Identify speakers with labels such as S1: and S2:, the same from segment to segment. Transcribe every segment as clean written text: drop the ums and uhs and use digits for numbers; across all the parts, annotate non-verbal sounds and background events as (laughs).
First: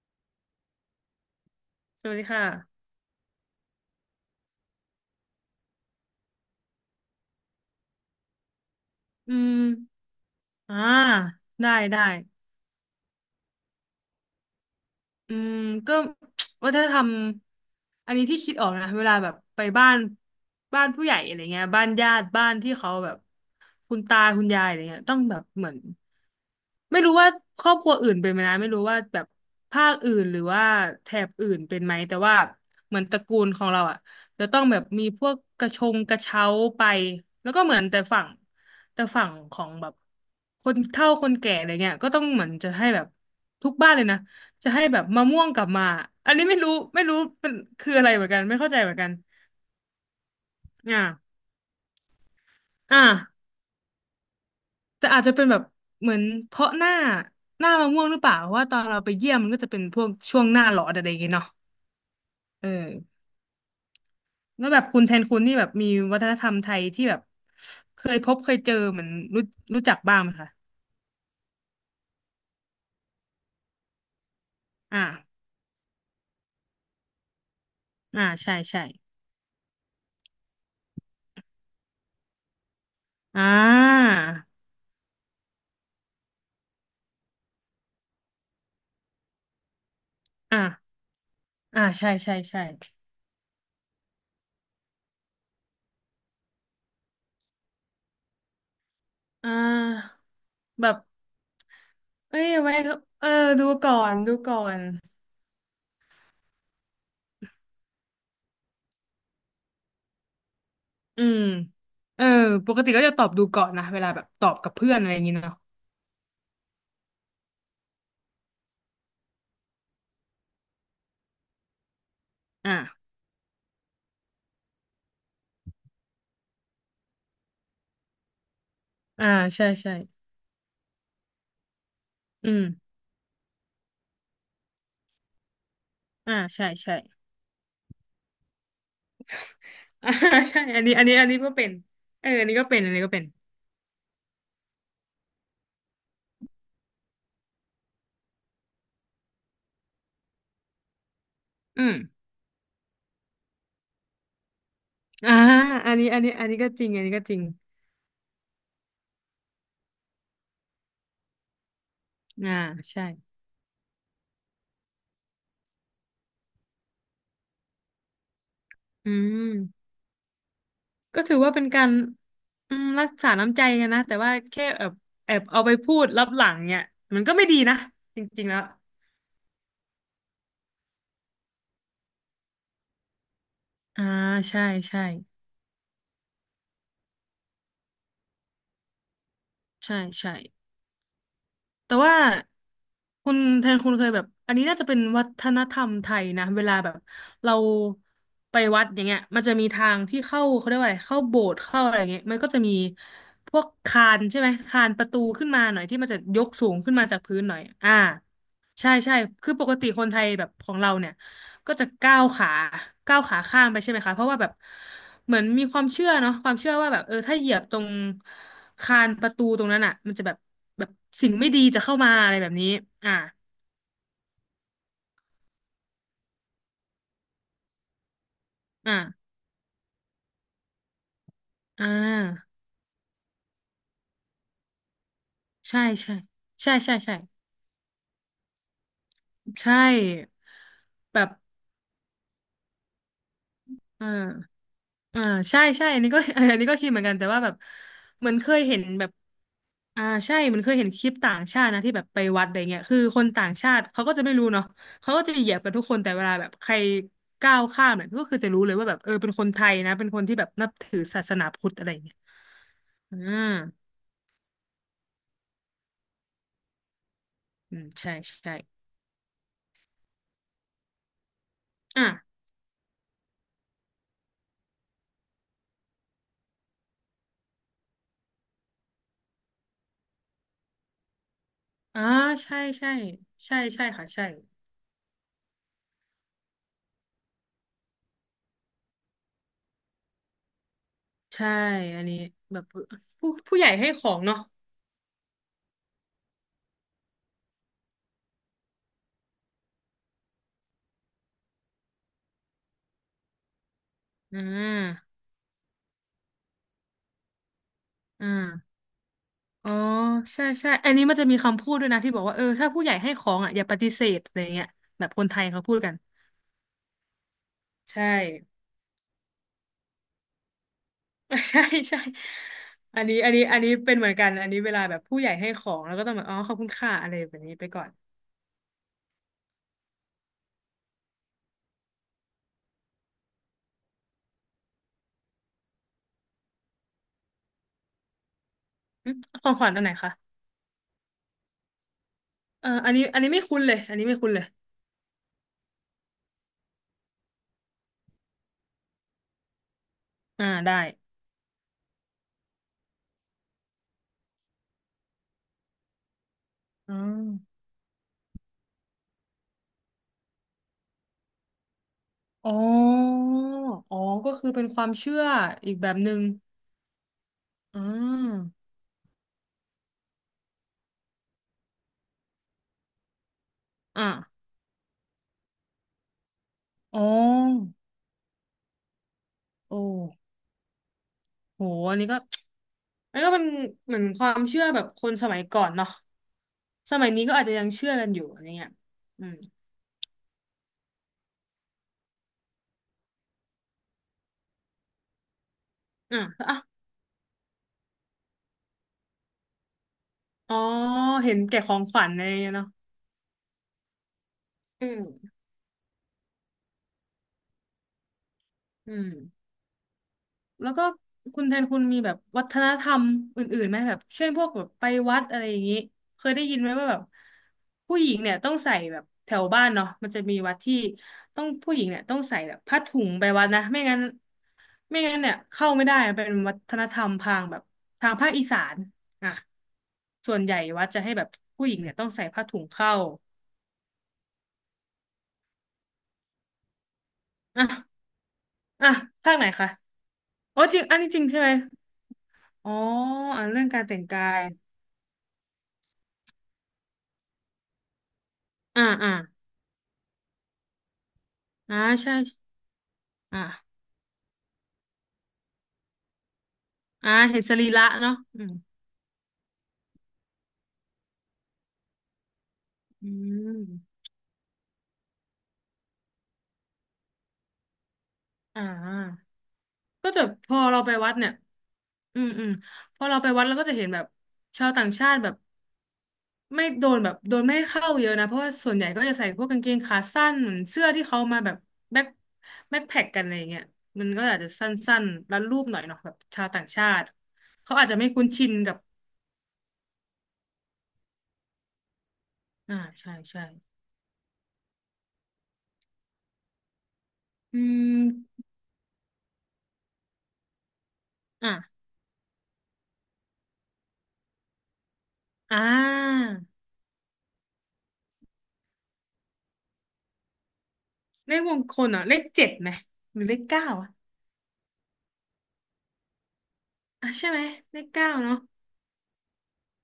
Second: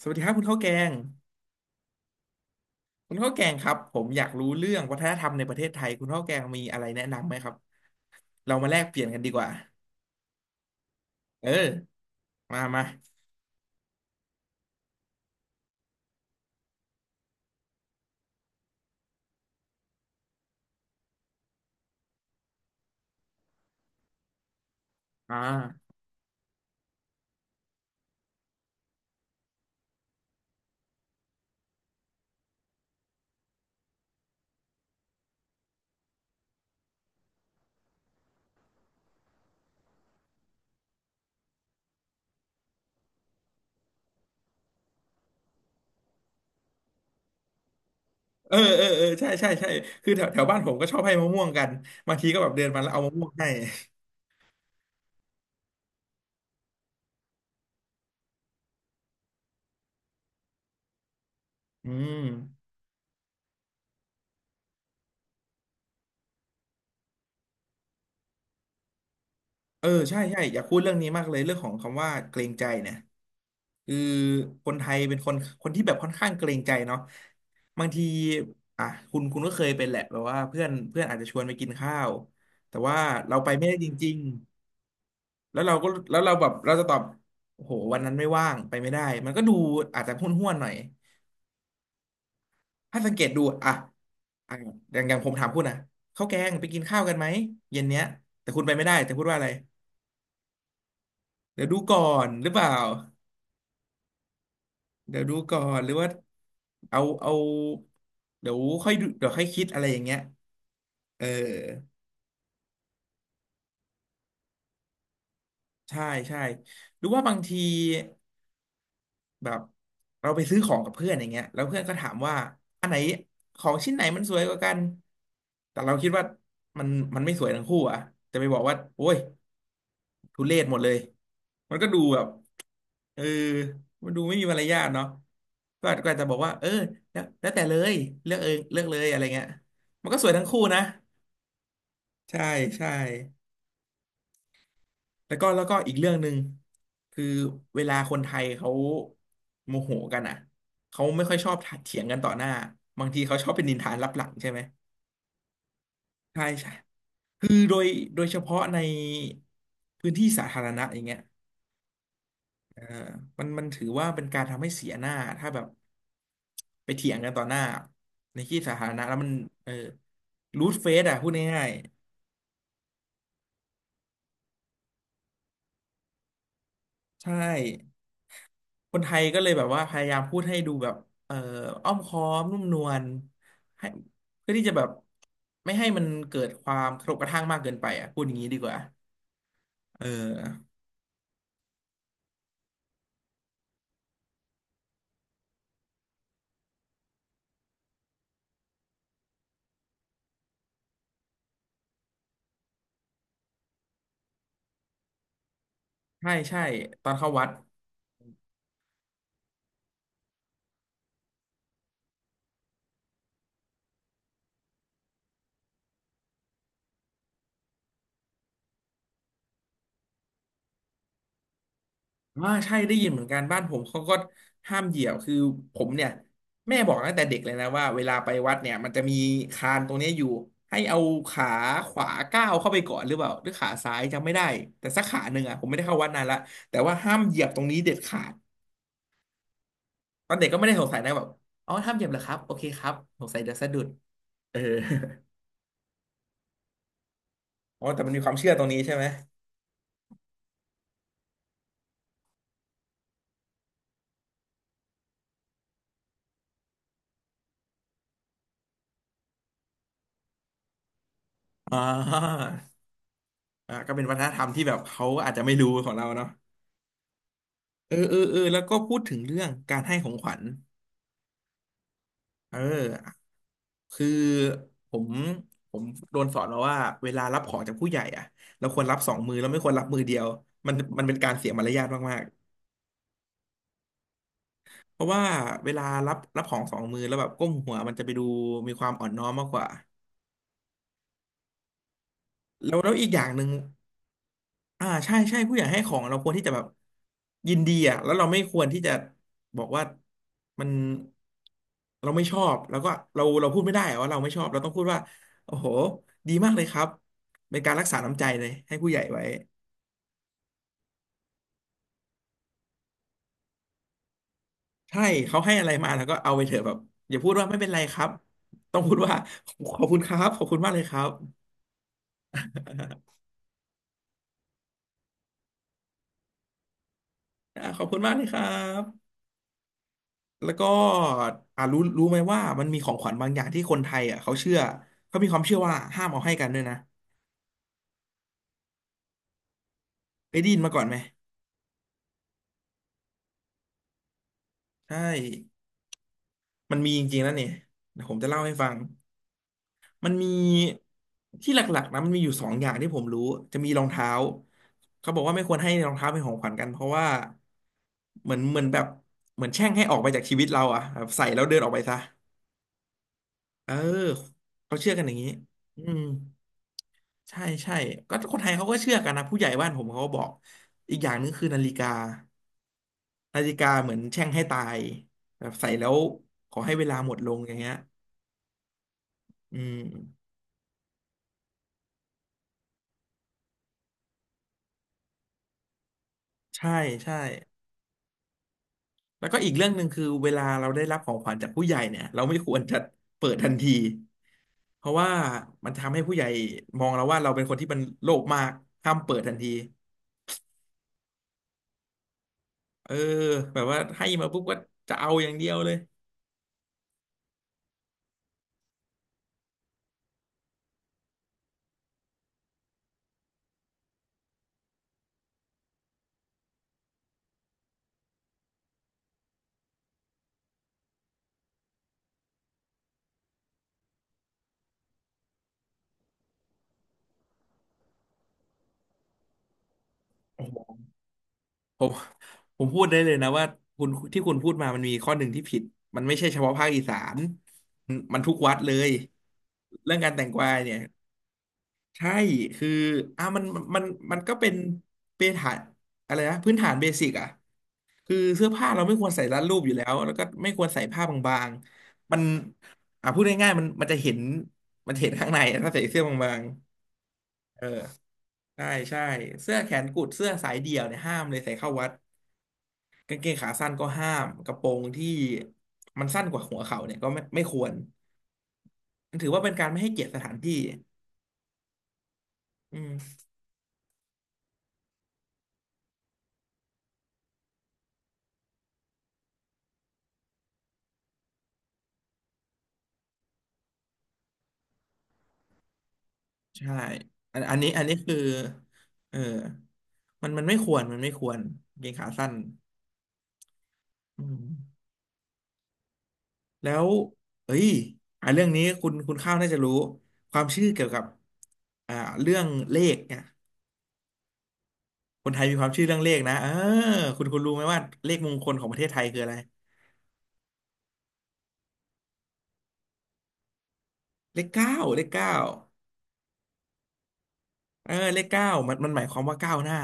S1: สวัสดีครับคุณข้าวแกง
S2: สวัสดีค่ะ
S1: คุณข้าวแกงครับผมอยากรู้เรื่องวัฒนธรรมในประเทศไทยคุณข้าวแกงมีอะไรแนะนำไหมครับเรามาแลกเปลี่ยนกันดี
S2: อื
S1: กว่า
S2: ม อ่า
S1: เอ
S2: ได้
S1: อ
S2: ได้
S1: มามา
S2: อืมก็ (tsk) วัฒนธรรมอันนี้ที่คิดออกนะเวลาแบบไปบ้านบ้านผู้ใหญ่อะไรเงี้ยบ้านญาติบ้านที่เขาแบบคุณตาคุณยายอะไรเงี้ยต้อง
S1: อ่
S2: แบบเหมือน
S1: า
S2: ไม่รู้ว่าครอบครัวอื่นเป็นไหมนะไม่รู้ว่าแบบภาคอื่นหรือว่าแถบอื่นเป็นไหมแต่ว่าเหมือนตระกูลของเราอ่ะจะต้องแบบมีพวกกระชงกระเช้าไปแล้วก็เหมือนแต่ฝั่งของแบบคนเฒ่าคนแก่อะไรเงี้ยก็ต้องเหมือนจะให้แบบทุกบ้านเลยนะ จะให้แบบมะม่วงกลับมา อันนี้ไม่รู้ไม่รู้เป็นคืออะไรเหมือนกัน
S1: เอ
S2: ไม่
S1: อ
S2: เข้าใจ
S1: เออ
S2: เหมือน
S1: เออ
S2: กัน
S1: ใช่ใช่ใช่คือแถวแถวบ้านผมก็ชอ
S2: อ่า
S1: บให้มะม่วงกันบางทีก็แบบเดินมาแล้ว
S2: อ่า
S1: เอามะม่วงให้
S2: แต่อาจจะเป็นแบบเหมือนเพราะหน้ามะม่วงหรือเปล่าเพราะว่าตอนเราไปเยี่ยมมันก็จะเป็นพวกช่วงหน้าร้อนอะไรอย่างเงี้ยเนาะ
S1: อืม
S2: เออแล้วแบบคุณแทนคุณนี่แบบมีวัฒนธรรมไทยที่แบบเคยพบเคยเจอเหมือนรู้รู้
S1: เออ
S2: จักบ้า
S1: ใช่
S2: งไหม
S1: ใช่
S2: คะ
S1: อยากพูดเรื่องนี้มากเลยเรื่องของคำว่าเกรงใจเนี่ยคือคนไทย
S2: อ่า
S1: เป็นคนที่แบบค่อนข้างเกรงใจเนาะ บางที
S2: อ่าใช่ใช่
S1: อ่ะคุณก็เคยเป็นแหละแบบว่าเพื่อนเพื่อนอาจจะชวนไปกินข้าวแต่ว่าเรา
S2: อ่
S1: ไปไม่ได้จ
S2: า
S1: ริงๆแล้วเราก็แล้วเราแบบเราจะตอบโอ้โหวันนั้นไม่ว่างไปไม่ได้มันก็ดูอาจจะห้วน
S2: อ่า
S1: ๆหน่อย
S2: อ่าใช่ใช่ใช่
S1: ถ้าสังเกตดูอ่ะอ่ะอย่างผมถามคุณนะข้าวแกงไปกินข้าวกันไหมเย็นเนี้ยแต่คุณไปไม่ได้แต่พูดว่าอะไร
S2: อ่าแบบ
S1: เดี๋ยวดูก่อน
S2: เอ้
S1: หรื
S2: ย
S1: อเปล่า
S2: ไว้เออดูก่อนดูก่อน
S1: เดี๋ยวดูก่อนหรือว่าเอาเดี๋ยวค่อยดูเดี๋ยวค่อยคิดอะไรอย่างเงี้ย
S2: อื
S1: เออ
S2: มเออปกติก็จะตอบดูก่อนนะเวลาแบบตอบกับเพื่อนอะไรอย่างงี้เนาะ
S1: ใช่ใช่หรือว่าบางทีแบบเราไปซื้อของกับเพื่อนอย่างเงี้ยแล้วเพื่อนก็ถามว่าอันไหน
S2: อ่า
S1: ของชิ้นไหนมันสวยกว่ากันแต่เราคิดว่ามันมันไม่สวยทั้งคู่อ่ะจะไปบอกว่าโอ้ย
S2: อ่าใช่ใช่
S1: ทุเรศหมดเลยมันก็ดูแบบ
S2: อืม
S1: เออมันดูไม่มีมารยาทเนาะก็อาจจะ
S2: อ่า
S1: บอกว่าเอ
S2: ใช่
S1: อ
S2: ใช่
S1: แล้วแต่เลยเลือกเองเลือกเลยอะไรเงี้ยมั
S2: อ่า
S1: นก็สวยทั้ง
S2: (laughs) ใช่
S1: คู่นะ
S2: อันนี้อันนี้อันนี้ก็เป็นเอออั
S1: ใช่
S2: นนี้ก็เป็น
S1: ใช่
S2: อันนี้ก็เป็น
S1: แล้วก็อีกเรื่องหนึ่งคือเวลาคนไทยเขาโมโหกันอ่ะเขาไม่ค่อยชอบ
S2: อืม
S1: เถียงกันต่อหน้าบางทีเขาชอบเป็นนินทานลับหลังใช่ไหม
S2: อ่าอันนี้อันนี้
S1: ใช่
S2: อันนี้ก็
S1: ใช่
S2: จริงอันนี้ก็จริง
S1: คือโดยเฉพาะในพื้นที่สาธารณะอย่างเงี้ย
S2: อ่า
S1: เออ
S2: ใช่
S1: มันถือว่าเป็นการทำให้เสียหน้าถ้าแบบไปเถียงกันต่อหน้าในที่สาธารณะ
S2: อื
S1: แล้วมันเออ
S2: ม
S1: รูดเฟซอ่ะ
S2: ก็
S1: พูด
S2: ถือว่าเป็
S1: ง่า
S2: น
S1: ย
S2: การอืมรักษาน้ำใจกันนะแต่ว่าแค่แอบเอาไปพูดลับหลังเนี่ยมั
S1: ๆ
S2: น
S1: ใช
S2: ก็ไม่ดีนะ
S1: ่
S2: จริงๆแล้ว
S1: คนไทยก็เลยแบบว่าพยายามพูดให้ดูแบบเอ่ออ้อมค้อมนุ่มนวลให้
S2: อ่า
S1: เพื่อ
S2: ใช่
S1: ที่จะแบบ
S2: ใช่
S1: ไม่ให้มันเกิดความกระทบกระทั่งมากเกินไปอ่ะพูดอย่างนี้ดีกว่า
S2: ใช่
S1: เออ
S2: ใช่ แต่ว่าคุณแทนคุณเคยแบบอันนี้น่าจะเป็นวัฒนธรรมไทยนะเวลาแบบเราไปวัดอย่างเงี้ยมันจะมีทางที่เข้าเขาเรียกว่าอะไรเข้าโบสถ์เข้าอะไรอย่างเงี้ยมันก็จะมีพวกคานใช่ไหมคานประตูขึ้นมาหน่อยที่มันจะ
S1: ใช่
S2: ยก
S1: ใช่
S2: สูงขึ้น
S1: ต
S2: มา
S1: อน
S2: จาก
S1: เข้า
S2: พื้น
S1: วัด
S2: หน่อยอ่า ใช่ใช่คือปกติคนไทยแบบของเราเนี่ยก็จะก้าวขาก้าวขาข้ามไปใช่ไหมคะเพราะว่าแบบเหมือนมีความเชื่อเนาะความเชื่อว่าแบบเออถ้าเหยียบตรงคานประตูตรงนั้นอ่ะมันจะแบบแบบสิ่งไม่ดีจะเข้ามาอะไรแบ
S1: ว่า
S2: บนี้
S1: ใช่ได้ยิน
S2: อ่า
S1: เหมือนกันบ้านผมเขาก็ห้ามเหยียวคือผมเนี่ยแม่บอกตั้งแต่เด็กเลยนะว่าเวลาไปวัดเนี่ยมัน
S2: อ่า
S1: จะมีคานตรงเนี้ยอยู่ให้เอาขา
S2: อ่
S1: ขวาก้าว
S2: า
S1: เข้าไปก่อนหรือเปล่าหรือขาซ้ายจำไม่ได้แต่สักขาหนึ่งอ่ะผมไม่
S2: ใช่
S1: ได้เข้าวัด
S2: ใช่
S1: นานละ
S2: ใช่
S1: แต่
S2: ใช่
S1: ว่าห้า
S2: ใช่
S1: มเหยียบตรงนี้เด็ดขาด
S2: ใช่
S1: ตอนเด็กก็ไม่ได้สงสัยนะแบบ
S2: แบบ
S1: อ๋อห้ามเหยียบเหรอครับโอเคครับสงสัยเดียวสะดุด
S2: อ่า
S1: เออ
S2: อ่าใช่ใช่อันนี้ก็ (laughs) อันนี้ก็คิดเหมือนกันแต่ว่าแบบ
S1: (laughs) อ๋อแต่มันมี
S2: เห
S1: ค
S2: มือ
S1: วาม
S2: นเค
S1: เชื่อต
S2: ย
S1: รง
S2: เห็
S1: นี้
S2: น
S1: ใช่ไหม
S2: แบบอ่าใช่เหมันเคยเห็นคลิปต่างชาตินะที่แบบไปวัดอะไรเงี้ยคือคนต่างชาติเขาก็จะไม่รู้เนาะเขาก็จะเหยียบกันทุกคนแต่เวลาแบบใครก้าวข้ามเนี่ยก็คือจะรู้เลยว่าแบบเออเป็นคนไทยนะเป็นคนที่แบบนับถือศาสนาพุทธ
S1: อ่
S2: อะไรเงี้ย
S1: า
S2: อ่า
S1: ก็เป็นวัฒนธรรมที่แบบเขาอาจจะไม่รู้ของเราเนาะ
S2: อืม
S1: เออ
S2: ใช่
S1: เออเออ
S2: ใช่
S1: แล้วก็พูดถึงเรื่องการให้ของขวัญ
S2: อ่า
S1: เออคือผมผมโดนสอนมาว่าเวลารับของจากผู้ใหญ่อะเราควรรับสองมือเราไม่ควรรับมือเดียวมันเป็นการเสียมารยาท
S2: อ่า
S1: มาก
S2: ใช่ใช่ใช่ใช่ค่ะใช่
S1: ๆเพราะว่าเวลารับของสองมือแล้วแบบก้มหัวมันจะไปดูมีความอ่อนน้อมมากกว่า
S2: ใช่อันนี้แบบ
S1: แล้วอีกอย่า
S2: ผู้
S1: งหนึ่ง
S2: ผู้ใหญ่ให้ของเนาะ
S1: อ่าใช่ใช่ผู้ใหญ่ให้ของเราควรที่จะแบบยินดีอ่ะแล้วเราไม่ควรที่จะบอกว่ามันเราไม่ชอบแล้วก็เราพูดไม่ได้อะว่าเราไม่
S2: อ่
S1: ชอบเราต้องพูดว่า
S2: า
S1: โอ้โหดีมากเลยครับเป็นการรักษาน้ำใจ
S2: อ่
S1: เลยให้
S2: า
S1: ผู้ใหญ่ไว้
S2: อ๋อใช่ใช่อันนี้มันจะมีคำพูดด้วยนะที่บอกว่าเออถ้าผู้ใหญ่ให้ของอ่ะอย่าปฏิเสธอะไรเงี้ย
S1: ใช่
S2: แบบคนไท
S1: เขา
S2: ย
S1: ให้
S2: เขา
S1: อะไร
S2: พูด
S1: มา
S2: กัน
S1: แล้วก็เอาไปเถอะแบบอย่าพูดว่าไม่เป็นไรค
S2: ใช่
S1: รับต้องพูดว่าขอบคุณครับขอบคุณมากเลยครับ
S2: (laughs) ใช่ใช่อันนี้อันนี้อันนี้เป็นเหมือนกันอันนี้เวลาแบบผู้ใหญ่ให้ของแล้วก็ต้องแบบอ๋อขอบคุณค่ะอะไรแบบนี้
S1: อ่า
S2: ไป
S1: ข
S2: ก่อ
S1: อบ
S2: น
S1: คุณมากเลยครับ แล้วก็อ่ารู้ไหมว่ามันมีของขวัญบางอย่างที่คนไทยอ่ะเขาเชื่อเขามีความเชื่อว่าห้ามเอาให้กันด้วยนะ
S2: อืมของขวัญอันไหนคะ
S1: เคยได้ยินมาก่อนไหม
S2: เอออันนี้อันนี้ไม่คุ้นเลยอันนี้ไม่คุ้นเลย
S1: ใช่มันมีจริงๆแล้วเนี่ยเดี๋ยวผมจะเล่าให้ฟังมันมี
S2: อ่าได้
S1: ที่หลักๆนะมันมีอยู่สองอย่างที่ผมรู้จะมีรองเท้าเขาบอกว่าไม่ควรให้รองเท้าเป็นของขวัญกันเพราะ
S2: อื
S1: ว่า
S2: ม
S1: เหมือนแบบเหมือนแช่งให้ออกไปจากชีวิตเราอ่ะแบบใส่แล้วเดินออกไปซะ
S2: อ๋อ
S1: เออ
S2: อ๋อก็คือเป็น
S1: เขา
S2: ควา
S1: เชื่
S2: ม
S1: อกันอย่า
S2: เชื่
S1: ง
S2: อ
S1: นี้
S2: อีก
S1: อื
S2: แบบ
S1: ม
S2: หนึ่ง
S1: ใช่ใช่
S2: อื
S1: ก็
S2: ม
S1: คนไทยเขาก็เชื่อกันนะผู้ใหญ่บ้านผมเขาก็บอกอีกอย่างหนึงคือนาฬิกาเหมือน
S2: อ่า
S1: แช่งให้ตายแบบใส่แล้วขอให้เวลา
S2: อ๋
S1: หมดลงอย่าง
S2: อ
S1: เงี้ยอื
S2: โอ้
S1: ม
S2: โหอันนี้ก็อันนี้ก็เป็นเหมือนความเชื่อแบบคนสมัยก่อนเนาะ
S1: ใช่
S2: สมัย
S1: ใช่
S2: นี้ก็อาจจะยังเชื่อกันอยู่อะไรเงี้ยอื
S1: แล้ว
S2: ม
S1: ก็อีกเรื่องหนึ่งคือเวลาเราได้รับของขวัญจากผู้ใหญ่เนี่ยเราไม่ควรจะเปิดทันทีเพราะว่ามันทำให้ผู้
S2: อ่ะ
S1: ใหญ่
S2: อ่ะ
S1: มองเราว่าเราเป็นคนที่มันโลภมากห้ามเปิดทันที
S2: อ๋อเห็นแก่ของขวัญอะไรเงี้ยเนาะ
S1: เออแบบว่าให้มาปุ๊บก็
S2: อื
S1: จะเอาอย่าง
S2: ม
S1: เดียวเลย
S2: อืม แล้วก็คุณแทนคุณมีแบบวัฒนธรรมอื่นๆไหมแบบเช่นพวกแบบไปวัดอะไรอย่างนี้เคยได้ยินไหมว่าแบบผู้หญิงเนี่ยต้องใส่แบบแถวบ้านเนาะมันจะมีวัดที่ต้องผู้หญิงเนี่ยต้องใส่แบบผ้าถุงไปวัดนะไม่งั้นเนี่ยเข้าไม่ได้เป็นวัฒนธรรมทางแบบทางภาคอีสานอ่ะส่วน
S1: โอ้
S2: ใหญ่
S1: โห
S2: วัดจะให้แบบผู้หญิง
S1: ผม
S2: เนี่ยต้องใส่ผ้าถุ
S1: ผ
S2: ง
S1: มพูด
S2: เข้า
S1: ได้เลยนะว่าคุณที่คุณพูดมามันมีข้อหนึ่งที่ผิดมันไม่ใช่เฉพาะภาคอีสานมัน
S2: อ่ะ
S1: มันทุกวัดเล
S2: อ่ะ
S1: ย
S2: ภาคไหนคะ
S1: เรื่องการแต่งกวาย
S2: อ๋อ
S1: เนี่
S2: จ
S1: ย
S2: ริงอันนี้จริงใช่ไหม
S1: ใช่คือ
S2: อ๋อ
S1: อ่ะ
S2: อ่ะเรื่อง
S1: มั
S2: การ
S1: น
S2: แต่ง
S1: มัน
S2: กา
S1: ก็
S2: ย
S1: เป็นเบฐานอะไรนะพื้นฐานเบสิกอ่ะคือเสื้อผ้าเรา
S2: อ่า
S1: ไม่คว
S2: อ่า
S1: รใส่รัดรูปอยู่แล้วแล้วก็ไม่ควรใส่ผ้าบาง
S2: อ่า
S1: ๆ
S2: ใช่
S1: มันอ่ะพูดง่ายๆมัน
S2: อ่า
S1: มันจะเห็นมันเห็นข้างในอะถ้าใส่เสื้อบาง
S2: อ่าเห็นส
S1: ๆเอ
S2: รี
S1: อ
S2: ระเนาะอืม
S1: ใช่ใช่เสื้อแขนกุดเสื้อสายเดี่ยวเนี่ยห้ามเลยใส่เข้าวัด
S2: อื
S1: กางเกงขา
S2: ม
S1: สั้นก็ห้ามกระโปรงที่มันสั้นกว่าหัวเข่าเนี่ยก็ไม่ควร
S2: อ่
S1: มัน
S2: า
S1: ถือว่าเป็นการไม่ให้เกียร
S2: ก็
S1: ติส
S2: จะ
S1: ถาน
S2: พ
S1: ที่
S2: อเราไปวัดเนี่ยอืมอืม
S1: อื
S2: พอเรา
S1: ม
S2: ไปวัดเราก็จะเห็นแบบชาวต่างชาติแบบไม่โดนแบบโดนไม่ให้เข้าเยอะนะเพราะว่าส่วนใหญ่ก็จะใส่พวกกางเกงขาสั้นเหมือนเสื้อที่เขามาแบบแบ็คแบ็คแพ็คกันอะไรอย่างเงี้ยมันก็อาจจะสั้นๆรัดรูปหน่อยเนาะแบบชาวต่าง
S1: ใช่
S2: ชาติ
S1: อันอันนี้
S2: เขา
S1: อัน
S2: อาจ
S1: นี้
S2: จะไม่
S1: คือ
S2: คุ้นชินกับ
S1: เออมันไม่ควรกางเกงขาสั้น
S2: อ่าใช่ใช่
S1: อืมแล้วเอ้
S2: อื
S1: ยอ่ะ
S2: ม
S1: เรื่องนี้คุณข้าวน่าจะรู้ความเชื่อเกี่ยวกับ
S2: อ่ะ
S1: อ่าเรื่องเลขเนี่ยคนไทยมี
S2: อ่
S1: ความเชื่อเรื่องเลข
S2: า
S1: นะเออคุณรู้ไหมว่าเลขมงคลของประเทศไทยคืออะไร
S2: เลขมงคลเอ่ะเลขเจ็ดไหมหรือเลขเก้าอ่ะ
S1: เลขเก้าเลขเก้า
S2: อ่ะใช่ไหมเลข
S1: เออ
S2: เก้า
S1: เลข
S2: เนาะ
S1: เก้ามันหมายความว่าก้าวหน้า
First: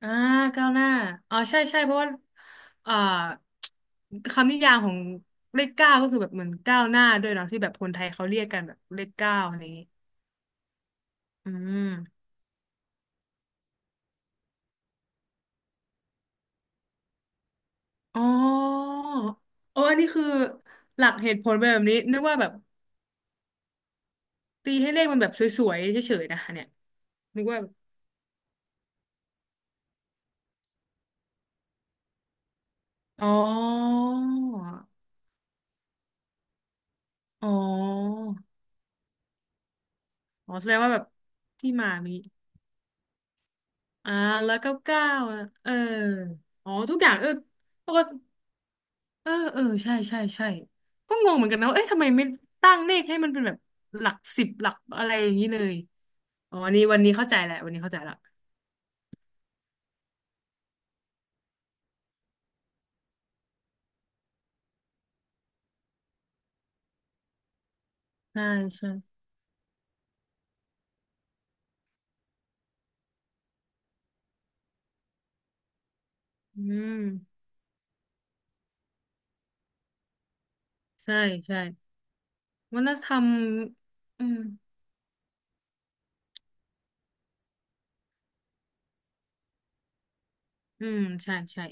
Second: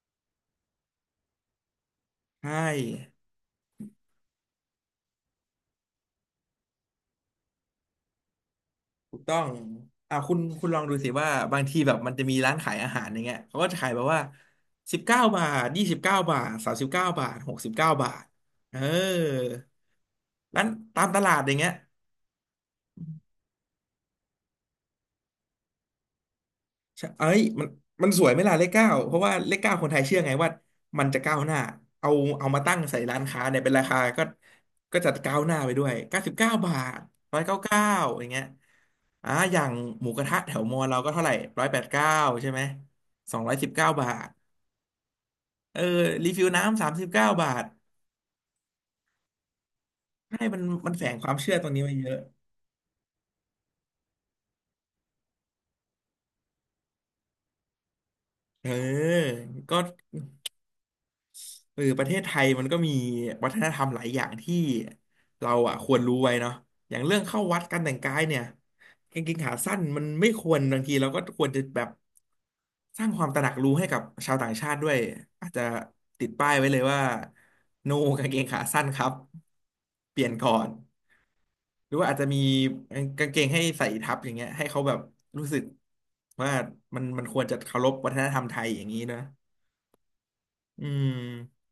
S2: อ่าเก้าวหน้าอ๋อใช่ใช่เพราะว่า
S1: ใช
S2: อ่า
S1: ่
S2: คำนิยามของเลขเก้าก็คือแบบเหมือนก้าวหน้าด้วยเนาะที่แบบคนไทยเขาเรียกกันแบบเลข
S1: ถูก
S2: เก้า
S1: ต้อง
S2: อะไรอย่างงี้
S1: อ่าคุณลองดูสิว่า
S2: อื
S1: บางทีแบบมันจะ
S2: ม
S1: มีร้านขายอาหารอย่างเงี้ยเขาก็จะขายแบบว่าสิบเก้าบาท29 บาทสามสิบเก้าบาทหกสิบเก้าบา
S2: อ๋
S1: ท
S2: อ
S1: เออ
S2: โออันนี้คือ
S1: ร้าน
S2: ห
S1: ตา
S2: ลั
S1: ม
S2: ก
S1: ต
S2: เห
S1: ลาด
S2: ตุผ
S1: อ
S2: ล
S1: ย่าง
S2: เป็
S1: เงี้
S2: น
S1: ย
S2: แบบนี้นึกว่าแบบตีให้เลขมันแบบสวยๆเฉยๆนะเนี่ย
S1: ใช่เอ้
S2: นึ
S1: ย
S2: กว่าแบ
S1: มัน
S2: บ
S1: มันสวยไหมล่ะเลขเก้าเพราะว่าเลขเก้าคนไทยเชื่อไงว่า มันจะก้าวหน้า เอาเอามาตั้งใส่ร้าน
S2: อ๋อ
S1: ค้าเนี่ยเป็นราคาก็จะก้าวหน้าไปด้วย99 บาทร้อย
S2: อ๋อ
S1: เก้าเก้าอย่างเงี้ยอ่าอย่างหมูกระทะแถ
S2: อ๋อ
S1: ว
S2: แส
S1: ม
S2: ด
S1: อ
S2: งว่า
S1: เรา
S2: แบบ
S1: ก็เท่าไหร่ร้อย
S2: ที่
S1: แปด
S2: มา
S1: เก้า
S2: มี
S1: ใช่ไหมสองร้อยสิบเก้าบา
S2: อ่า
S1: ท
S2: แล้วเก้าเก้าเออ
S1: เออรีฟิล
S2: อ๋อ
S1: น้ำสาม
S2: ทุก
S1: สิ
S2: อ
S1: บ
S2: ย่างเอ
S1: เก้า
S2: อ
S1: บาท
S2: ปกติเออเออใช่ใช่
S1: ให้
S2: ใช่
S1: มันแฝ
S2: ก็
S1: งค
S2: ง
S1: วาม
S2: งเหมือน
S1: เชื่อ
S2: กัน
S1: ตร
S2: นะ
S1: ง
S2: ว่า
S1: นี้
S2: เอ๊ะ
S1: ไว้
S2: ทำไม
S1: เยอะ
S2: ไม่ตั้งเลขให้มันเป็นแบบหลักสิบหลักอะไรอย่างนี้เลยอ๋อวันนี้วันนี้เข้าใจแหละวันนี้เข้าใจละ
S1: เออก็ เออประเทศไทยมันก็มีวัฒนธรรมหลายอย่างที่เราอ่ะควรรู้ไว้เนาะอย่างเรื่องเข้าวัดการแต่งกายเนี่ย
S2: ใช่ใช่
S1: กางเกงขาสั้นมันไม่ควรบางทีเราก็ควรจะแบบสร้างความตระหนักรู้ให้กับชาวต่างชาติด้วยอาจจะติดป้าย
S2: อื
S1: ไว้เลย
S2: ม
S1: ว่า no กางเกงขาสั้นครับเปลี่ยนก่อน
S2: ใช่ใช่
S1: หรือว่าอาจจะมี
S2: วัฒนธรร
S1: กา
S2: ม
S1: งเกงให้ใส่ทับ
S2: อื
S1: อย่าง
S2: ม
S1: เงี้ยให้เขาแบบรู้สึกว่ามันควรจะเคารพวัฒนธรรมไทยอย่างนี้นะอื
S2: อืมใช่ใช่
S1: ม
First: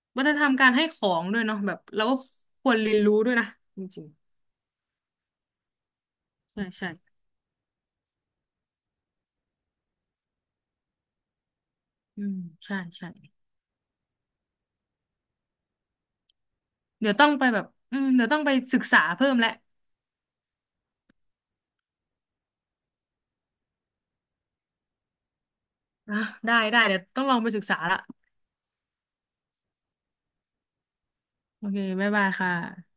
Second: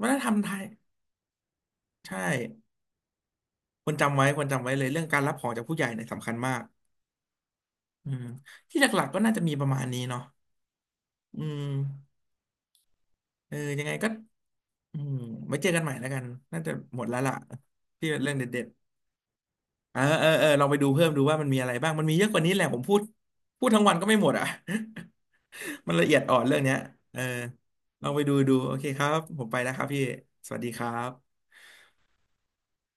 S1: วัฒน
S2: วั
S1: ธ
S2: ฒ
S1: รร
S2: น
S1: ม
S2: ธร
S1: ไท
S2: รม
S1: ย
S2: การให้ของด้วยเนาะแบบเราก็
S1: ใช่
S2: ควรเรียนรู้ด้วยนะจ
S1: ควร
S2: ริง
S1: จำไว้ควรจำไว้เลยเรื่องการรับของจากผู้ใหญ่เนี่ยสำคัญมา
S2: ๆ
S1: ก
S2: ใช่ใช่
S1: อืมที่หลักๆก็น่าจะมีประมาณนี้เนาะอืม
S2: อืมใช่ใช่
S1: เออยังไงก็อืมไว้เจอกันใหม่แล้วกันน่าจะหมด
S2: เดี๋ย
S1: แล้
S2: ว
S1: ว
S2: ต้อง
S1: ล่ะ
S2: ไปแบบอื
S1: ที่
S2: มเดี๋ย
S1: เรื่
S2: ว
S1: อง
S2: ต้องไป
S1: เด็ด
S2: ศึกษาเพิ่มแหละ
S1: ๆเออเออเออลองไปดูเพิ่มดูว่ามันมีอะไรบ้างมันมีเยอะกว่านี้แหละผมพูดทั้งวันก็ไม่หมดอ่ะ (laughs) มันละเอี
S2: อ่ะ
S1: ยดอ่อน
S2: ได้
S1: เรื่องเนี้ย
S2: ได้เดี๋ยว
S1: เอ
S2: ต้
S1: อ
S2: องลองไปศึกษาละ
S1: ลองไปดูดูโอเคครับผมไปแล้วครับพี่สวัสดีครับ
S2: โอเคบ๊ายบายค่ะ